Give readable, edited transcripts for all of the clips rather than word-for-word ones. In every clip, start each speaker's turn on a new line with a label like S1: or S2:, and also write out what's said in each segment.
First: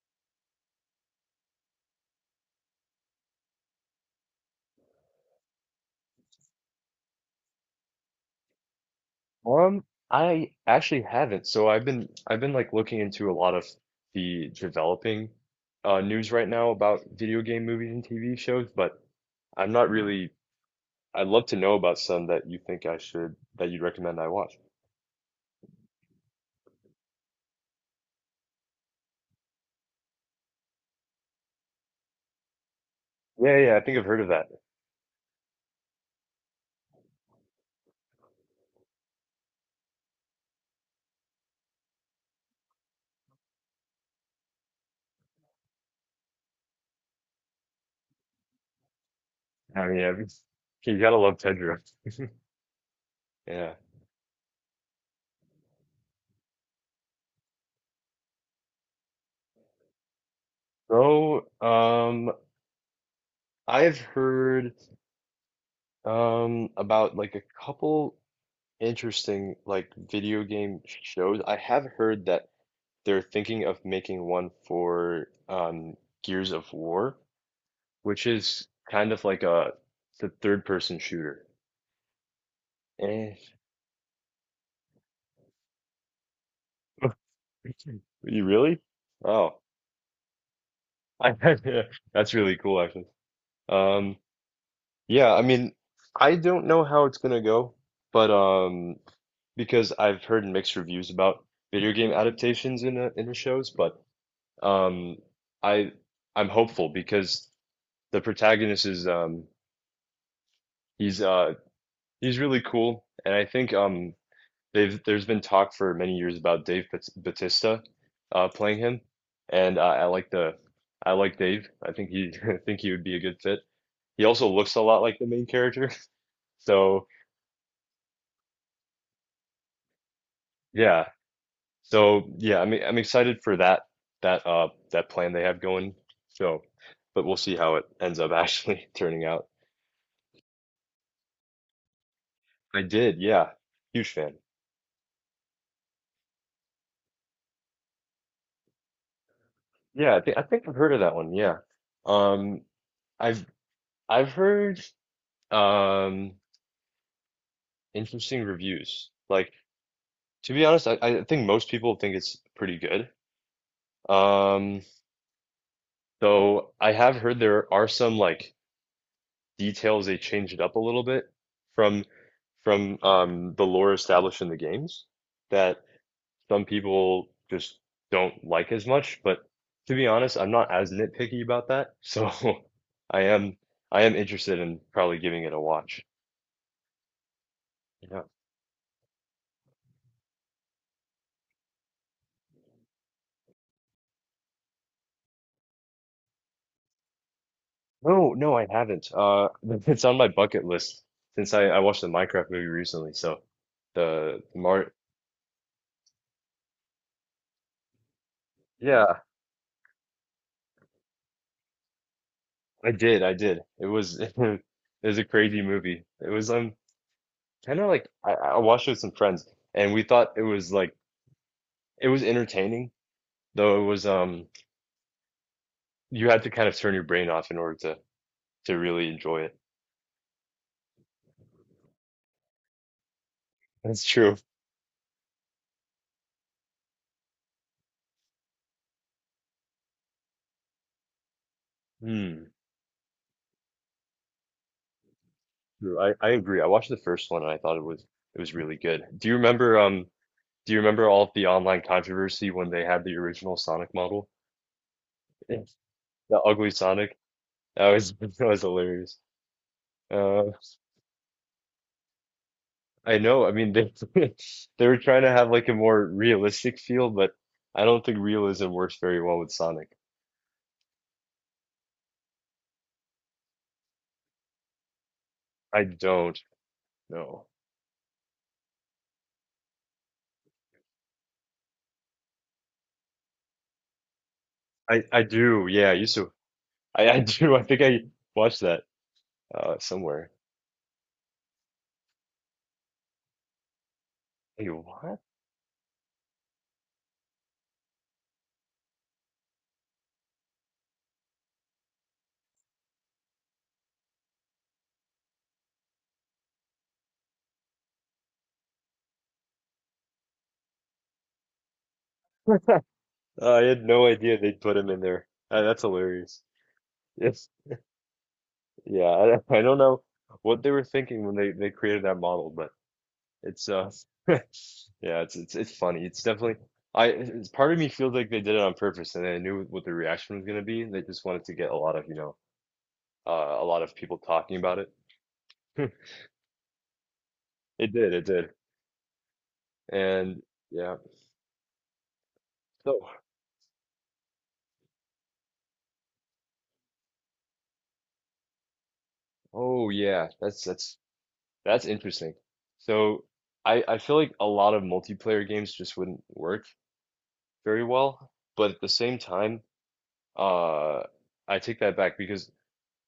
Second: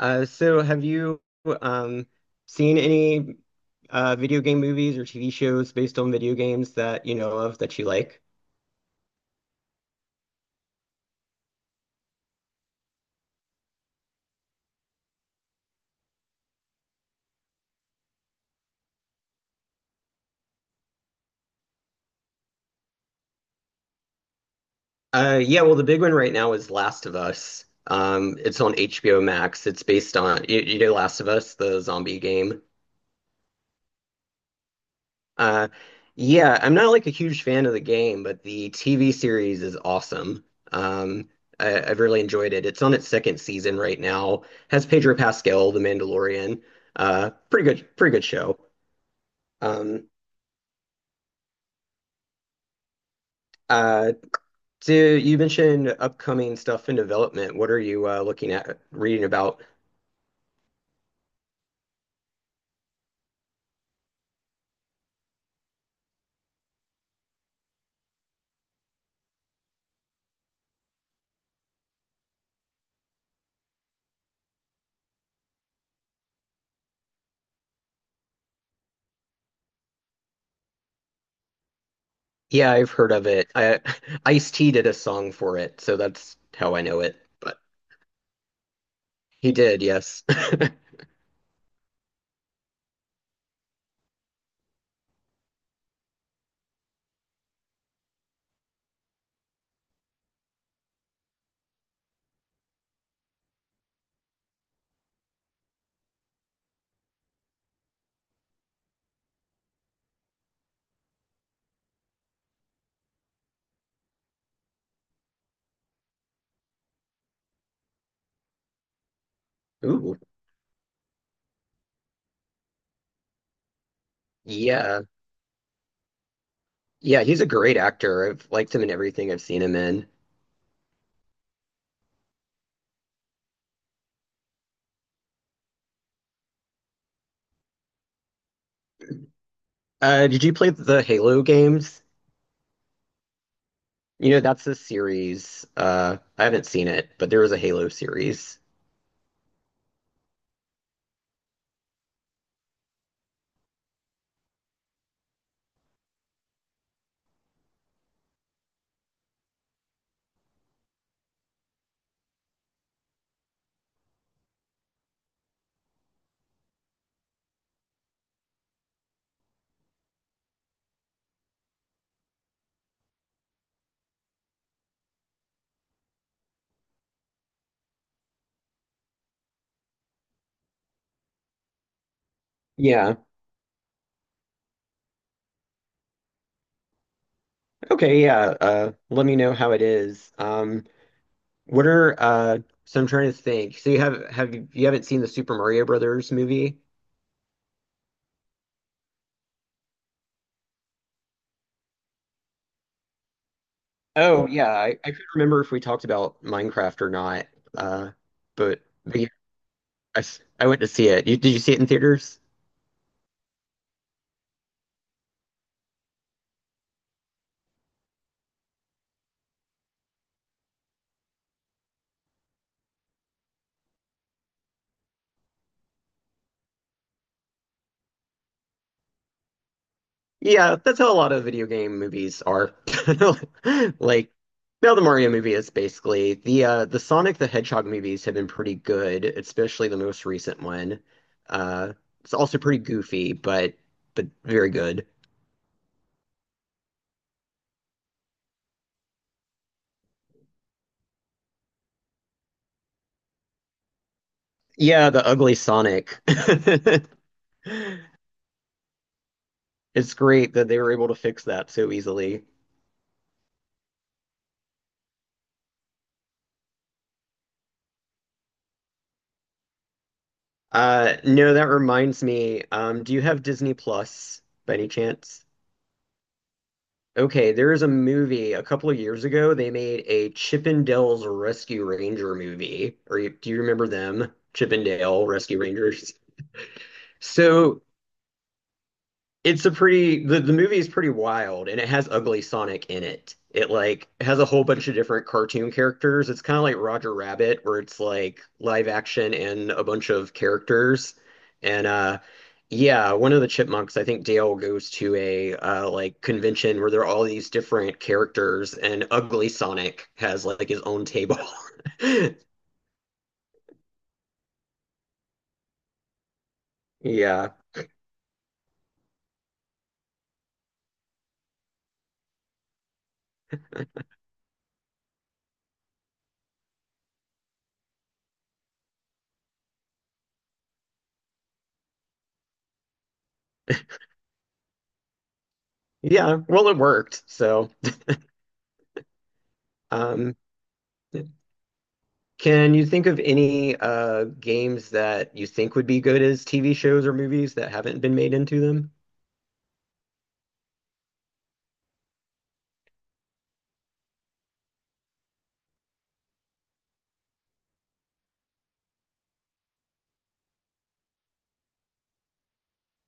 S1: So have you um, seen any video game movies or TV shows based on video games that you know of that you like?
S2: Um, I actually haven't. So I've been like looking into a lot of the developing news right now about video game movies and TV shows, but I'm not really. I'd love to know about some that you think I should, that you'd recommend I watch.
S1: Yeah, well, the big one right now is Last of Us. It's on HBO Max. It's based on you know Last of Us, the zombie game.
S2: Yeah, yeah, I think I've heard of that.
S1: Uh, yeah, I'm not like a huge fan of the game, but the TV series is awesome. Um, I've really enjoyed it. It's on its second season right now. Has Pedro Pascal, the Mandalorian. Pretty good, pretty good show.
S2: I mean,
S1: Um.
S2: I've, you gotta love Tedra. Yeah.
S1: Uh. You mentioned upcoming stuff in development. What are you looking at reading about?
S2: So, um, I've heard about like a couple interesting like video game shows. I have heard that they're thinking of making one for Gears of War, which is kind of like a the third person shooter.
S1: Yeah, I've heard of
S2: Eh.
S1: it. I, Ice-T did a song for it, so that's how I know it. But
S2: You really?
S1: he
S2: Oh,
S1: did, yes.
S2: I, that's really cool actually. Um, yeah, I mean, I don't know how it's gonna go, but because I've heard mixed reviews about video game adaptations in the shows, but um, I I'm hopeful because the protagonist is he's uh he's really cool, and I think they've there's been talk for many years about Batista playing him, and I
S1: Ooh,
S2: like the I like Dave. I think he I think he would be a good fit. He also looks a lot
S1: yeah.
S2: like the main character, so
S1: Yeah, he's a great actor. I've liked him in everything I've seen him in.
S2: yeah, yeah, I'm excited for that that plan they have going. So, but we'll see how it ends up actually turning out.
S1: Did you play the Halo games?
S2: I did, yeah, huge
S1: You
S2: fan.
S1: know, that's a series. I haven't seen it, but there was a Halo series.
S2: Yeah, I think I've heard of that one. Yeah, um, I've I've heard. Um, Interesting reviews. Like, to be honest, I think most people think it's pretty good. Um, though I have heard there are some like details they changed it up a little bit from from the lore established in the games that some people just don't like as much. But to be honest, I'm not as nitpicky about that. So
S1: Yeah.
S2: I am I am interested in probably giving it a watch. Yeah.
S1: Okay, yeah. Let me know how it is. What are so I'm trying to think. So you haven't seen the Super Mario Brothers movie?
S2: No, no, I haven't. It's on my bucket list since I watched the Minecraft movie recently. So
S1: Oh
S2: the
S1: yeah,
S2: Mar
S1: I couldn't remember if we talked about Minecraft or not. Uh but
S2: yeah,
S1: yeah, I went to see it. Did you see it in theaters?
S2: I did, I did. It was it was a crazy movie. It was kind of like I watched it with some friends and we thought it was like it was entertaining, though it was you had to kind of turn your brain off in order to really enjoy it.
S1: Yeah, that's how a lot of video game movies are.
S2: That's
S1: Like
S2: true.
S1: now the Mario movie is basically the Sonic the Hedgehog movies have been pretty good, especially the most recent one. Uh it's
S2: Hmm.
S1: also pretty goofy, but very good.
S2: True. I agree. I watched the first one and I thought it was really good. Do you remember do you remember all of the online controversy when they had the original Sonic model?
S1: Yeah, the ugly
S2: Yes.
S1: Sonic.
S2: The ugly Sonic. That was that was hilarious.
S1: It's
S2: Uh,
S1: great that they were able to fix that so easily.
S2: I know. I mean, they they were trying to have like a more realistic feel, but I don't think realism works very well with Sonic.
S1: No, that reminds me. Do you have Disney Plus by any chance?
S2: I don't know.
S1: Okay, there is a movie a couple of years ago. They made a Chippendales Rescue Ranger movie. Or do you remember them?
S2: I
S1: Chippendale Rescue
S2: do. Yeah, I
S1: Rangers.
S2: used to. I do. I think
S1: So
S2: I watched that
S1: It's a pretty
S2: somewhere.
S1: the movie is pretty wild and it has Ugly Sonic in it. It like has a whole
S2: Hey,
S1: bunch of
S2: what?
S1: different cartoon characters. It's kind of like Roger Rabbit where it's like live action and a bunch of characters. And yeah, one of the chipmunks, I think Dale goes to a like convention where there are all these different characters and Ugly Sonic has like his own table.
S2: I had no idea they'd put him in there. That's hilarious.
S1: Yeah.
S2: Yeah, I, I don't know what they were thinking when they created that model, but it's yeah, it's funny. It's definitely I it's, part of me feels like they did it on purpose and they knew what the reaction was going to be. They just wanted to get a lot of, uh, a lot of people talking about it.
S1: Yeah, well it worked. So,
S2: It did, it did.
S1: um
S2: And yeah.
S1: Can you
S2: So,
S1: think of any games that you think would be good as TV shows or movies that haven't been made into them?
S2: oh yeah, that's interesting. So, I feel like a lot of multiplayer games just wouldn't work very well, but at the same time Uh, I take that back because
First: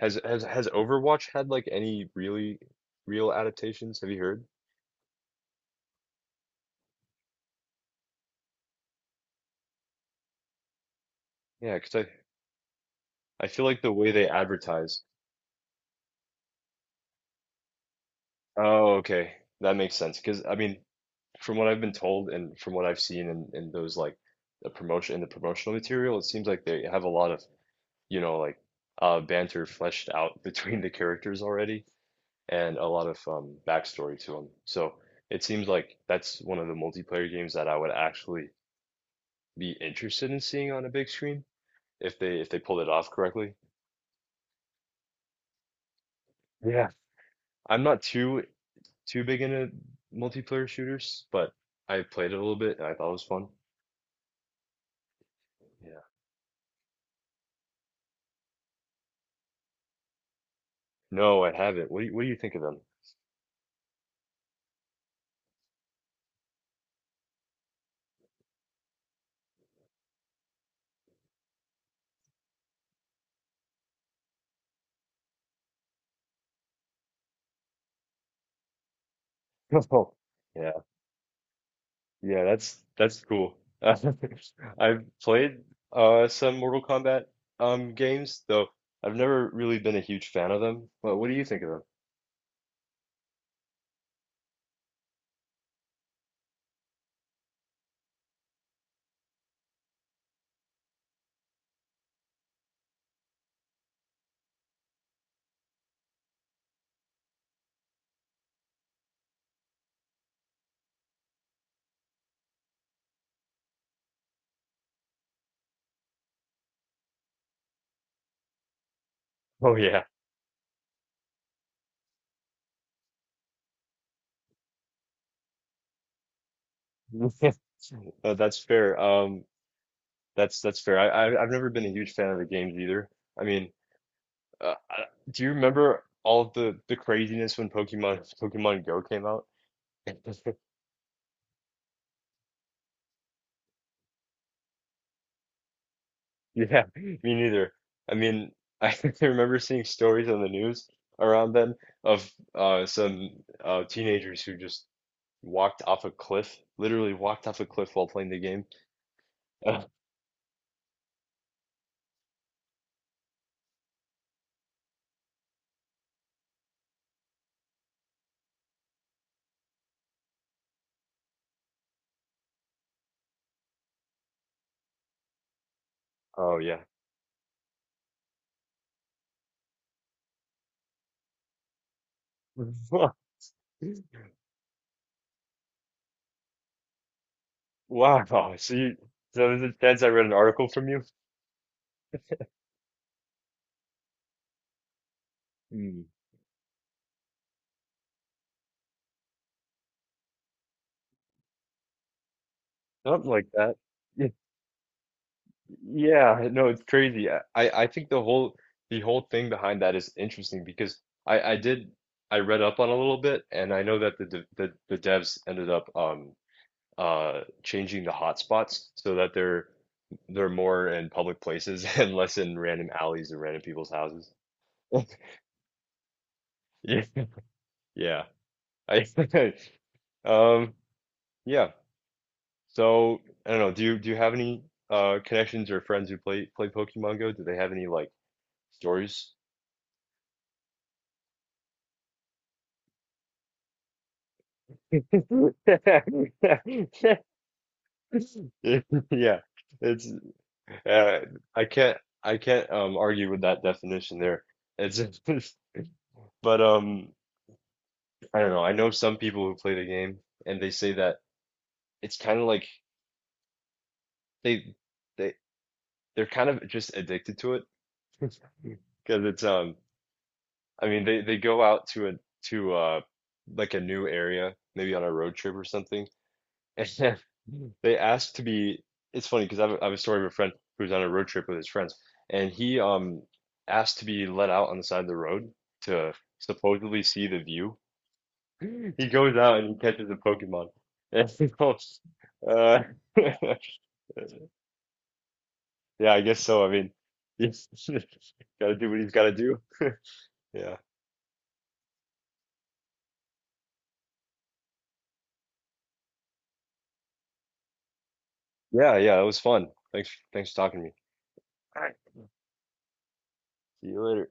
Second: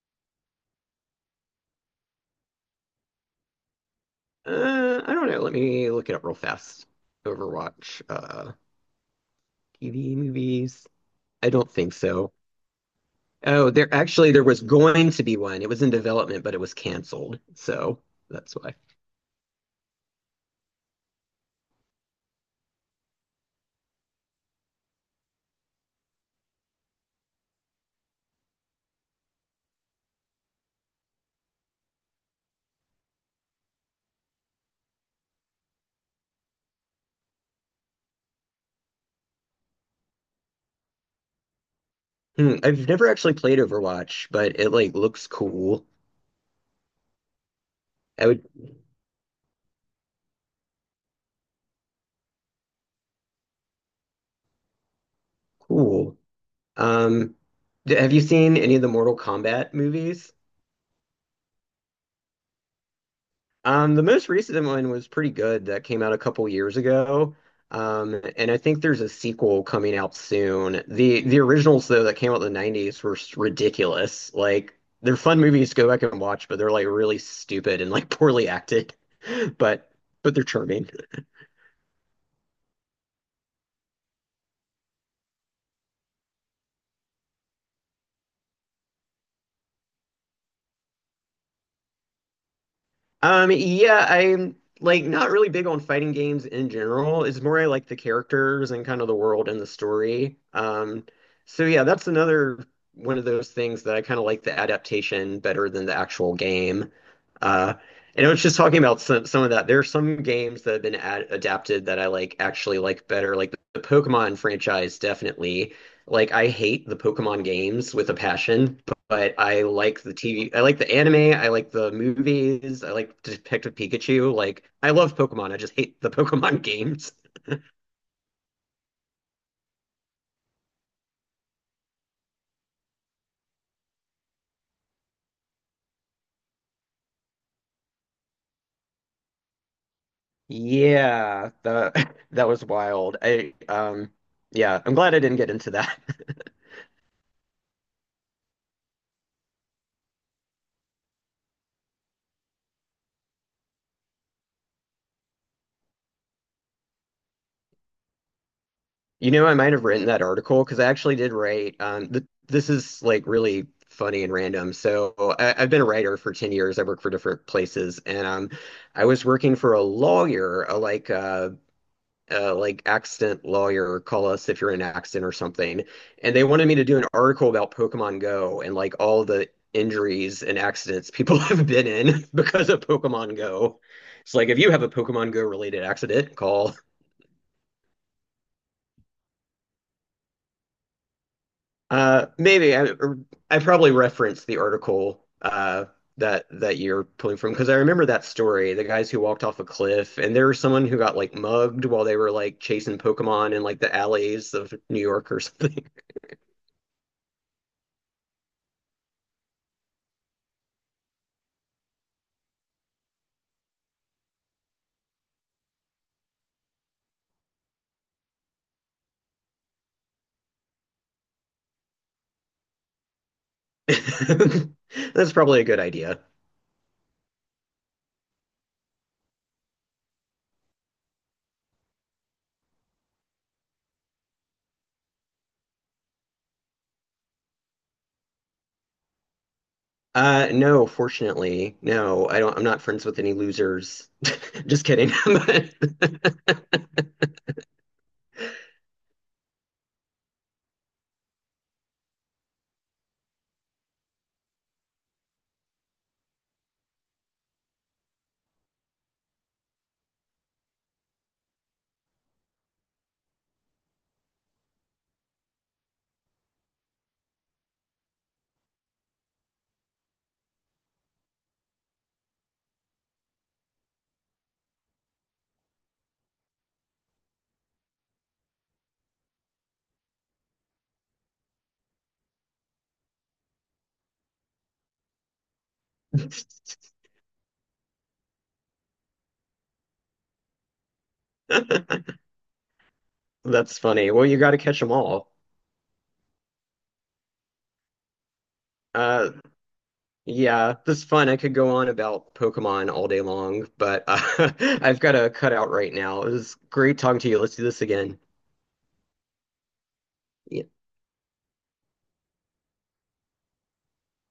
S2: has Overwatch had like any really real adaptations? Have you heard?
S1: I don't know. Let me look it up real fast. Overwatch, TV movies. I don't
S2: Yeah,
S1: think
S2: because
S1: so.
S2: I feel
S1: Oh,
S2: like the
S1: there
S2: way they
S1: actually there was
S2: advertise.
S1: going to be one. It was in development, but it was canceled. So that's why.
S2: Oh, okay, that makes sense. Because I mean, from what I've been told and from what I've seen in those like the promotion in the promotional material, it seems like they have a lot of, you know, like banter fleshed out between the characters already and a lot of backstory to them. So it seems like that's one of the multiplayer games that I would actually be interested in seeing on a big screen if
S1: Hmm,
S2: they pulled it
S1: I've never
S2: off
S1: actually
S2: correctly.
S1: played Overwatch, but it like looks cool.
S2: Yeah. I'm not
S1: I would
S2: too big into multiplayer shooters, but I played it a little bit and I thought it was fun. Yeah.
S1: cool. Um, have you seen any of the Mortal Kombat movies?
S2: No, I haven't. What do what do you think of them?
S1: The most recent one was pretty good that came out a couple years ago. And I think there's a sequel coming out soon. The originals though that came out in the 90s were ridiculous. Like they're fun movies to go back and watch, but they're like really stupid and like poorly acted. But
S2: Oh,
S1: but they're
S2: yeah,
S1: charming.
S2: yeah, that's cool. I've played some Mortal Kombat games, though I've never really been a huge fan of them. But what do you think of them?
S1: Yeah, I'm like not really big on fighting games in general. It's more I like the characters and kind of the world and the story. So yeah, that's another one of those things that I kind of like the adaptation better than the actual game. Uh, and I was just talking about some of that. There are some games that have been ad adapted that I like actually like better. Like the Pokemon franchise, definitely. Like I hate the Pokemon games with a passion, but I
S2: Oh
S1: like
S2: yeah.
S1: the TV. I like the anime. I like the movies. I like Detective Pikachu. Like I love Pokemon. I just hate the Pokemon games.
S2: That's fair. That's fair. I I've never been a huge fan of the games either. I mean, uh, I- do you remember all of the craziness when Pokemon Go came out?
S1: Yeah, that that was wild. I yeah, I'm glad I didn't get into that.
S2: Yeah, me neither. I mean, I remember seeing stories on the news around then of some teenagers who just walked off a cliff, literally walked off a cliff while playing the game.
S1: You know, I might have written that article because I actually did write. Th this is like really funny and random. So I've been a writer for 10 years. I work for different places, and I was working for a lawyer, a like accident lawyer. Call us if you're in an accident or something. And they
S2: Oh
S1: wanted me
S2: yeah.
S1: to do an article about Pokemon Go and like all the injuries and accidents people have been in because of Pokemon Go. It's like if you have a Pokemon Go related accident, call.
S2: Wow. So is it- that's, I read an article from you?
S1: Maybe I probably referenced the article
S2: Hmm.
S1: that that you're pulling from because I remember that story, the guys who walked off a cliff, and there was someone who got like mugged while they were like chasing
S2: Something like
S1: Pokemon in
S2: that.
S1: like the alleys of New York or something.
S2: Yeah, no, it's crazy. I think the whole thing behind that is interesting because I did, I read up on a little bit and I know that the devs ended up changing the hotspots so that they're more in public places and less in random alleys and random people's houses.
S1: That's probably a good idea.
S2: Yeah. Yeah. I um yeah. So I don't know, do you have any connections or friends who play Pokemon Go? Do they have any like stories?
S1: No, fortunately, no, I don't. I'm not friends with any losers. Just kidding.
S2: Yeah, it's uh, I can't argue with that definition there. It's but I don't know. I know some people who play the game and they say that it's kind of like they they they're kind of just addicted to it because it's I mean they go out to like a new area maybe on a road trip or something. And they asked to be. It's funny because I have a story of a friend who was on a road trip with his friends, and he asked to be let out on the side of the road to supposedly see the view. He goes out and he catches a Pokemon. And he goes, uh,
S1: That's funny. Well, you got to catch them all.
S2: yeah, I guess so. I mean, he's gotta do what he's
S1: Uh,
S2: gotta do.
S1: Yeah,
S2: Yeah,
S1: this is fun. I could go on about Pokemon all day long, but I've got to cut out right now. It was great talking to you. Let's do this again.
S2: yeah, yeah. It was fun. Thanks for talking to me. All right. See you later.